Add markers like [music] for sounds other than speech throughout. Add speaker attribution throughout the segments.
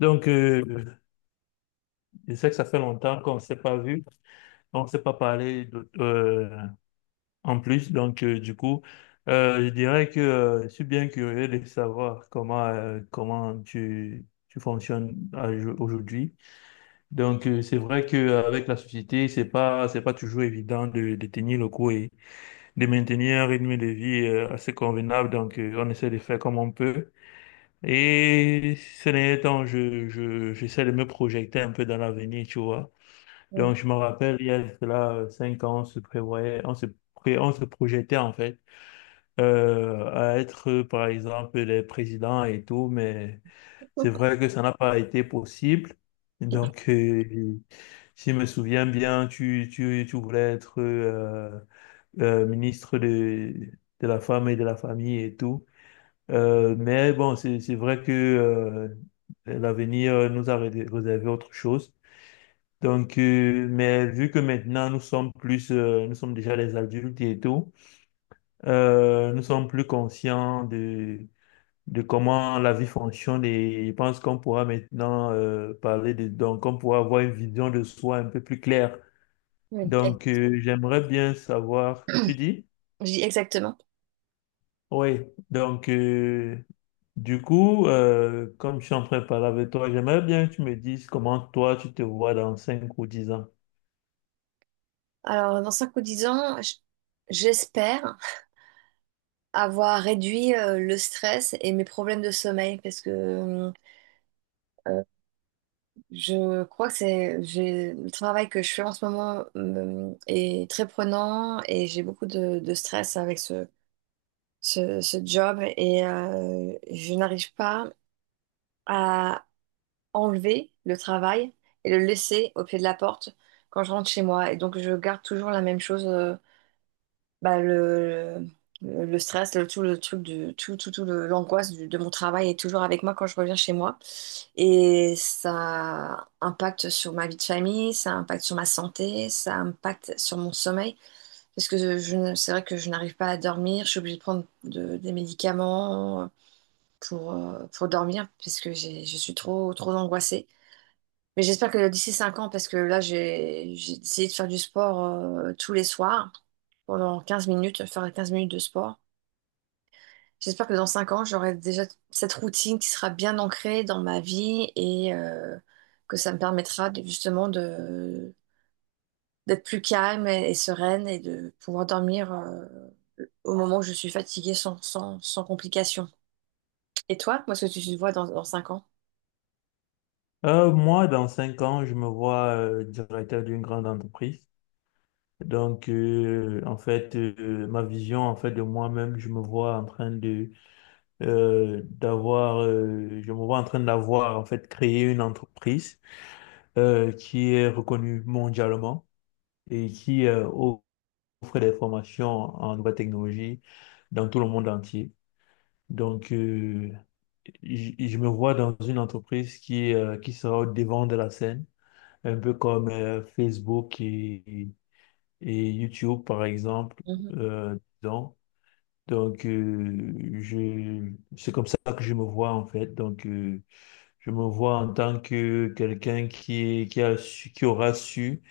Speaker 1: Donc, euh, je sais que ça fait longtemps qu'on ne s'est pas vu, on ne s'est pas en plus. Je dirais que je suis bien curieux de savoir comment tu aujourd'hui. C'est vrai qu'avec la société, c'est pas toujours évident de tenir le coup et de maintenir un rythme de vie, assez convenable. On essaie de faire comme on peut. Et ces derniers temps, j'essaie de me projeter un peu dans l'avenir, tu vois.
Speaker 2: Mm.
Speaker 1: Donc, je me rappelle, il y a cela cinq ans, on se prévoyait, on se projetait en fait, à être, par exemple, les présidents et tout, mais c'est vrai que ça n'a pas été possible. Donc, euh, Si je me souviens bien, tu voulais être ministre de la femme et de la famille et tout. Mais bon, c'est vrai que l'avenir nous a réservé autre chose. Mais vu que maintenant nous sommes nous sommes déjà des adultes et tout, nous sommes plus conscients de comment la vie fonctionne et je pense qu'on pourra maintenant parler de, donc on pourra avoir une vision de soi un peu plus claire.
Speaker 2: Mm.
Speaker 1: J'aimerais bien savoir, tu dis?
Speaker 2: Je dis exactement.
Speaker 1: Oui, donc, comme je suis en train de parler avec toi, j'aimerais bien que tu me dises comment toi tu te vois dans 5 ou 10 ans.
Speaker 2: Alors, dans 5 ou 10 ans, j'espère avoir réduit le stress et mes problèmes de sommeil parce que euh, je crois que le travail que je fais en ce moment est très prenant et j'ai beaucoup de stress avec ce job et je n'arrive pas à enlever le travail et le laisser au pied de la porte quand je rentre chez moi. Et donc, je garde toujours la même chose. Bah, le stress, le, tout le truc du, tout, tout, tout le- l'angoisse de mon travail est toujours avec moi quand je reviens chez moi. Et ça impacte sur ma vie de famille, ça impacte sur ma santé, ça impacte sur mon sommeil. Parce que je ne- c'est vrai que je n'arrive pas à dormir, je suis obligée de prendre des médicaments pour dormir, parce que je suis trop, trop angoissée. Mais j'espère que d'ici 5 ans, parce que là, j'ai essayé de faire du sport tous les soirs pendant 15 minutes, faire 15 minutes de sport. J'espère que dans 5 ans, j'aurai déjà cette routine qui sera bien ancrée dans ma vie et que ça me permettra justement de d'être plus calme et sereine et de pouvoir dormir au moment où je suis fatiguée sans, sans, sans complications. Et toi, comment est-ce que tu te vois dans, dans 5 ans?
Speaker 1: Moi, dans cinq ans, je me vois directeur d'une grande entreprise. Donc, ma vision en fait de moi-même, je me vois en train je me vois en train d'avoir en fait créé une entreprise. Euh, qui est reconnu mondialement et qui offre des formations en nouvelles technologies dans tout le monde entier. Donc, euh, je me vois dans une entreprise qui sera au devant de la scène, un peu comme Facebook et YouTube, par exemple. euh, donc, donc, euh, je, c'est comme ça que je me vois, en fait. Je me vois en tant que quelqu'un qui aura su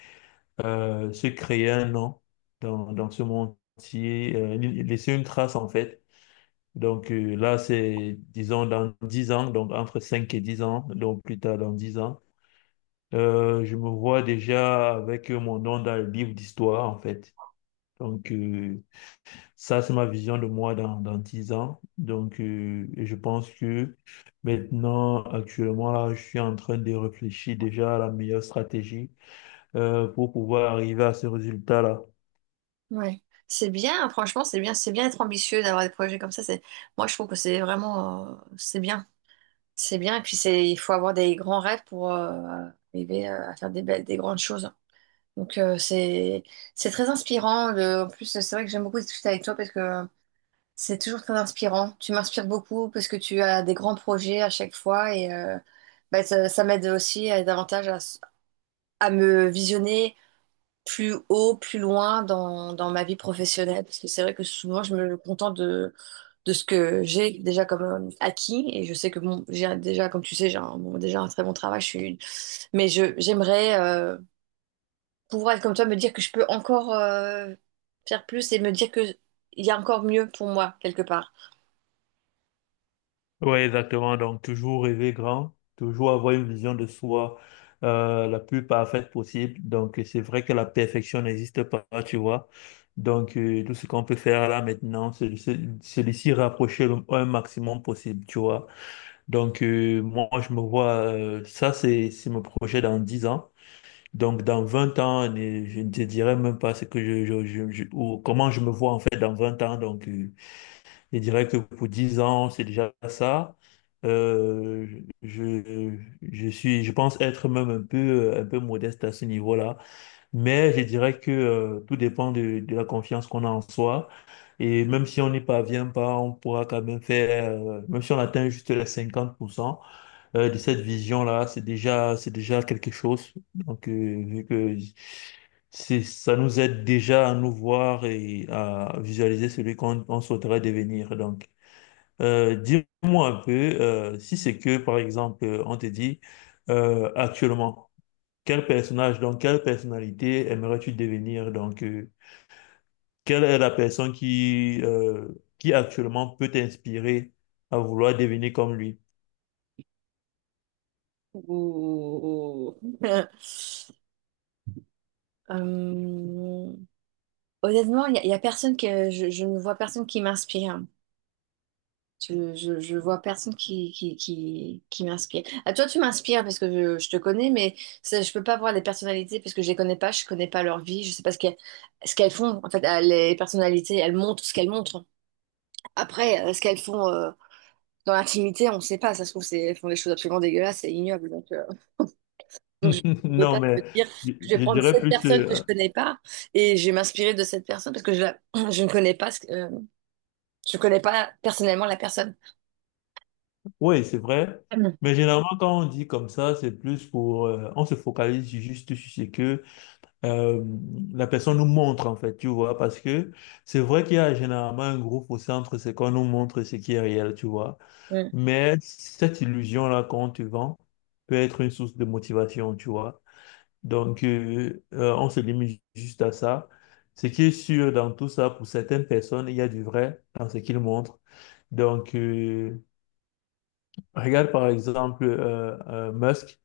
Speaker 1: euh, se créer un nom dans ce monde entier, laisser une trace en fait. Là, c'est, disons, dans 10 ans, donc entre 5 et 10 ans, donc plus tard dans 10 ans, je me vois déjà avec mon nom dans le livre d'histoire en fait. Donc euh, Ça, c'est ma vision de moi dans 10 ans. Je pense que maintenant, actuellement, là, je suis en train de réfléchir déjà à la meilleure stratégie pour pouvoir arriver à ce résultat-là.
Speaker 2: Ouais. C'est bien, hein, franchement, c'est bien d'être ambitieux, d'avoir des projets comme ça. C'est, moi, je trouve que c'est vraiment, c'est bien, c'est bien. Et puis c'est, il faut avoir des grands rêves pour arriver à faire des belles, des grandes choses. Donc c'est très inspirant. En plus, c'est vrai que j'aime beaucoup discuter avec toi parce que c'est toujours très inspirant. Tu m'inspires beaucoup parce que tu as des grands projets à chaque fois et bah, ça m'aide aussi davantage à, à me visionner plus haut, plus loin dans, dans ma vie professionnelle. Parce que c'est vrai que souvent, je me contente de ce que j'ai déjà comme acquis. Et je sais que bon, j'ai déjà, comme tu sais, j'ai un, bon, déjà un très bon travail. Mais je, j'aimerais pouvoir être comme toi, me dire que je peux encore faire plus et me dire que il y a encore mieux pour moi, quelque part.
Speaker 1: Oui, exactement. Donc, toujours rêver grand, toujours avoir une vision de soi, la plus parfaite possible. Donc, c'est vrai que la perfection n'existe pas, tu vois. Tout ce qu'on peut faire là maintenant, c'est de s'y rapprocher le un maximum possible, tu vois. Moi, je me vois, ça, c'est mon projet dans 10 ans. Donc, dans 20 ans, je ne te dirai même pas ce que ou comment je me vois en fait dans 20 ans. Je dirais que pour 10 ans, c'est déjà ça. Euh, je, je suis, je pense être même un un peu modeste à ce niveau-là. Mais je dirais que tout dépend de la confiance qu'on a en soi. Et même si on n'y parvient pas, on pourra quand même faire, même si on atteint juste les 50% de cette vision-là, c'est déjà quelque chose. Vu que c'est, ça nous aide déjà à nous voir et à visualiser celui qu'on on souhaiterait devenir. Dis-moi un peu, si c'est que, par exemple, on te dit actuellement, quel personnage, donc quelle personnalité aimerais-tu devenir? Quelle est la personne qui actuellement peut t'inspirer à vouloir devenir comme lui?
Speaker 2: Ouh. [laughs] Euh, honnêtement, il y a personne que je ne vois personne qui m'inspire. Je vois personne qui m'inspire. À toi, tu m'inspires parce que je te connais, mais ça, je peux pas voir les personnalités parce que je les connais pas, je connais pas leur vie, je sais pas ce qu'elles ce qu'elles font. En fait, les personnalités, elles montrent ce qu'elles montrent. Après, ce qu'elles font dans l'intimité, on sait pas. Ça se trouve, c'est, elles font des choses absolument dégueulasses et ignobles. Donc je
Speaker 1: [laughs]
Speaker 2: ne peux
Speaker 1: Non,
Speaker 2: pas te
Speaker 1: mais
Speaker 2: dire que
Speaker 1: je,
Speaker 2: je vais
Speaker 1: je
Speaker 2: prendre
Speaker 1: dirais
Speaker 2: cette
Speaker 1: plus,
Speaker 2: personne que je
Speaker 1: euh,
Speaker 2: connais pas et je vais m'inspirer de cette personne parce que je, [clears throat] je ne connais pas, je connais pas personnellement la personne.
Speaker 1: oui, c'est vrai.
Speaker 2: Mhm.
Speaker 1: Mais généralement, quand on dit comme ça, c'est plus pour, on se focalise juste sur ce que euh, la personne nous montre en fait, tu vois, parce que c'est vrai qu'il y a généralement un groupe au centre, c'est qu'on nous montre ce qui est réel, tu vois.
Speaker 2: Mhm.
Speaker 1: Mais cette illusion-là qu'on te vend peut être une source de motivation, tu vois. Donc, on se limite juste à ça. Ce qui est sûr dans tout ça, pour certaines personnes, il y a du vrai dans ce qu'ils montrent. Donc, euh, Regarde par exemple, Musk,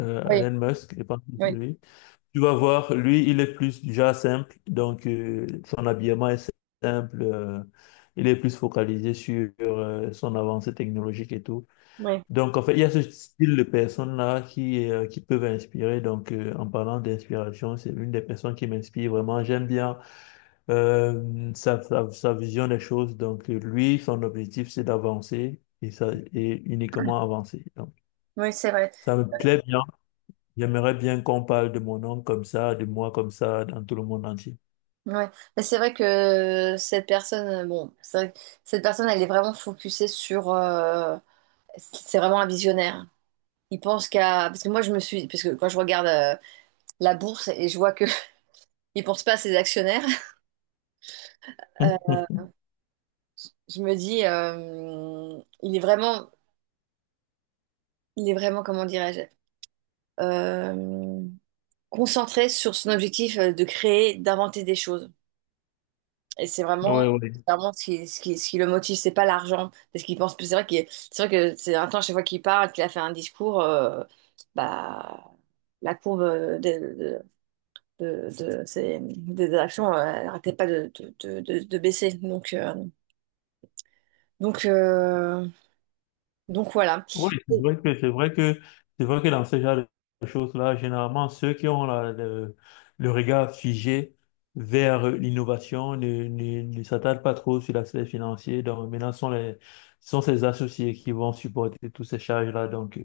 Speaker 2: Oui,
Speaker 1: Elon Musk, je pense que c'est
Speaker 2: oui,
Speaker 1: lui. Tu vas voir, lui, il est plus du genre simple, son habillement est simple, il est plus focalisé sur son avancée technologique et tout.
Speaker 2: oui.
Speaker 1: Donc, en fait, il y a ce style de personnes-là qui peuvent inspirer. En parlant d'inspiration, c'est une des personnes qui m'inspire vraiment. J'aime bien sa vision des choses. Lui, son objectif, c'est d'avancer et, ça, et uniquement avancer. Donc,
Speaker 2: Oui, c'est vrai.
Speaker 1: ça me plaît bien. J'aimerais bien qu'on parle de mon nom comme ça, de moi comme ça, dans tout le monde entier.
Speaker 2: Ouais. Mais c'est vrai que cette personne, bon, c'est vrai que cette personne, elle est vraiment focusée sur. C'est vraiment un visionnaire. Il pense qu'à. Parce que moi, je me suis. Parce que quand je regarde la bourse et je vois que [laughs] il pense pas à ses actionnaires, euh,
Speaker 1: [laughs]
Speaker 2: je me dis, il est vraiment. Il est vraiment, comment dirais-je, euh, concentré sur son objectif de créer, d'inventer des choses. Et
Speaker 1: Ouais, ouais.
Speaker 2: c'est vraiment ce qui, ce qui, ce qui le motive, c'est pas l'argent. Parce qu'il pense. C'est vrai que c'est vrai que c'est un temps, chaque fois qu'il parle, qu'il a fait un discours, bah, la courbe de, de, de des actions elle n'arrêtait pas de baisser. Donc, euh, donc voilà.
Speaker 1: Oui, c'est vrai que c'est vrai que c'est vrai que dans ce genre de choses-là, généralement ceux qui le regard figé vers l'innovation ne s'attardent pas trop sur l'aspect financier. Donc maintenant, ce sont ces associés qui vont supporter toutes ces charges-là.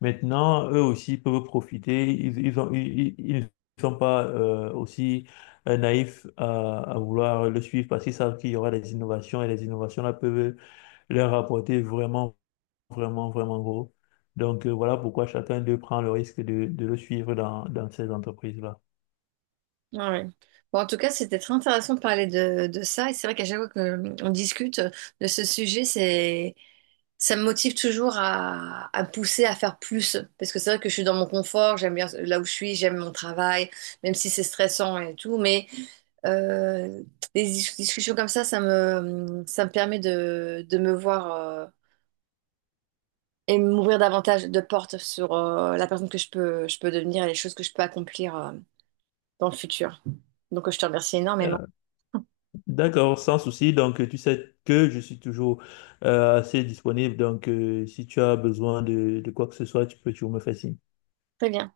Speaker 1: Maintenant, eux aussi peuvent profiter. Ils ont ils, ils Ils ne sont pas aussi naïfs à vouloir le suivre parce qu'ils savent qu'il y aura des innovations et les innovations là peuvent leur apporter vraiment gros. Voilà pourquoi chacun d'eux prend le risque de le suivre dans ces entreprises-là.
Speaker 2: Ah ouais. Bon, en tout cas, c'était très intéressant de parler de ça. Et c'est vrai qu'à chaque fois qu'on discute de ce sujet, c'est ça me motive toujours à me pousser à faire plus. Parce que c'est vrai que je suis dans mon confort, j'aime bien là où je suis, j'aime mon travail, même si c'est stressant et tout. Mais euh, des discussions comme ça, ça me permet de me voir et m'ouvrir davantage de portes sur la personne que je peux devenir et les choses que je peux accomplir dans le futur. Donc, je te remercie énormément.
Speaker 1: Euh,
Speaker 2: [laughs]
Speaker 1: D'accord, sans souci. Tu sais que je suis toujours assez disponible. Si tu as besoin de quoi que ce soit, tu peux toujours me faire signe.
Speaker 2: Très bien.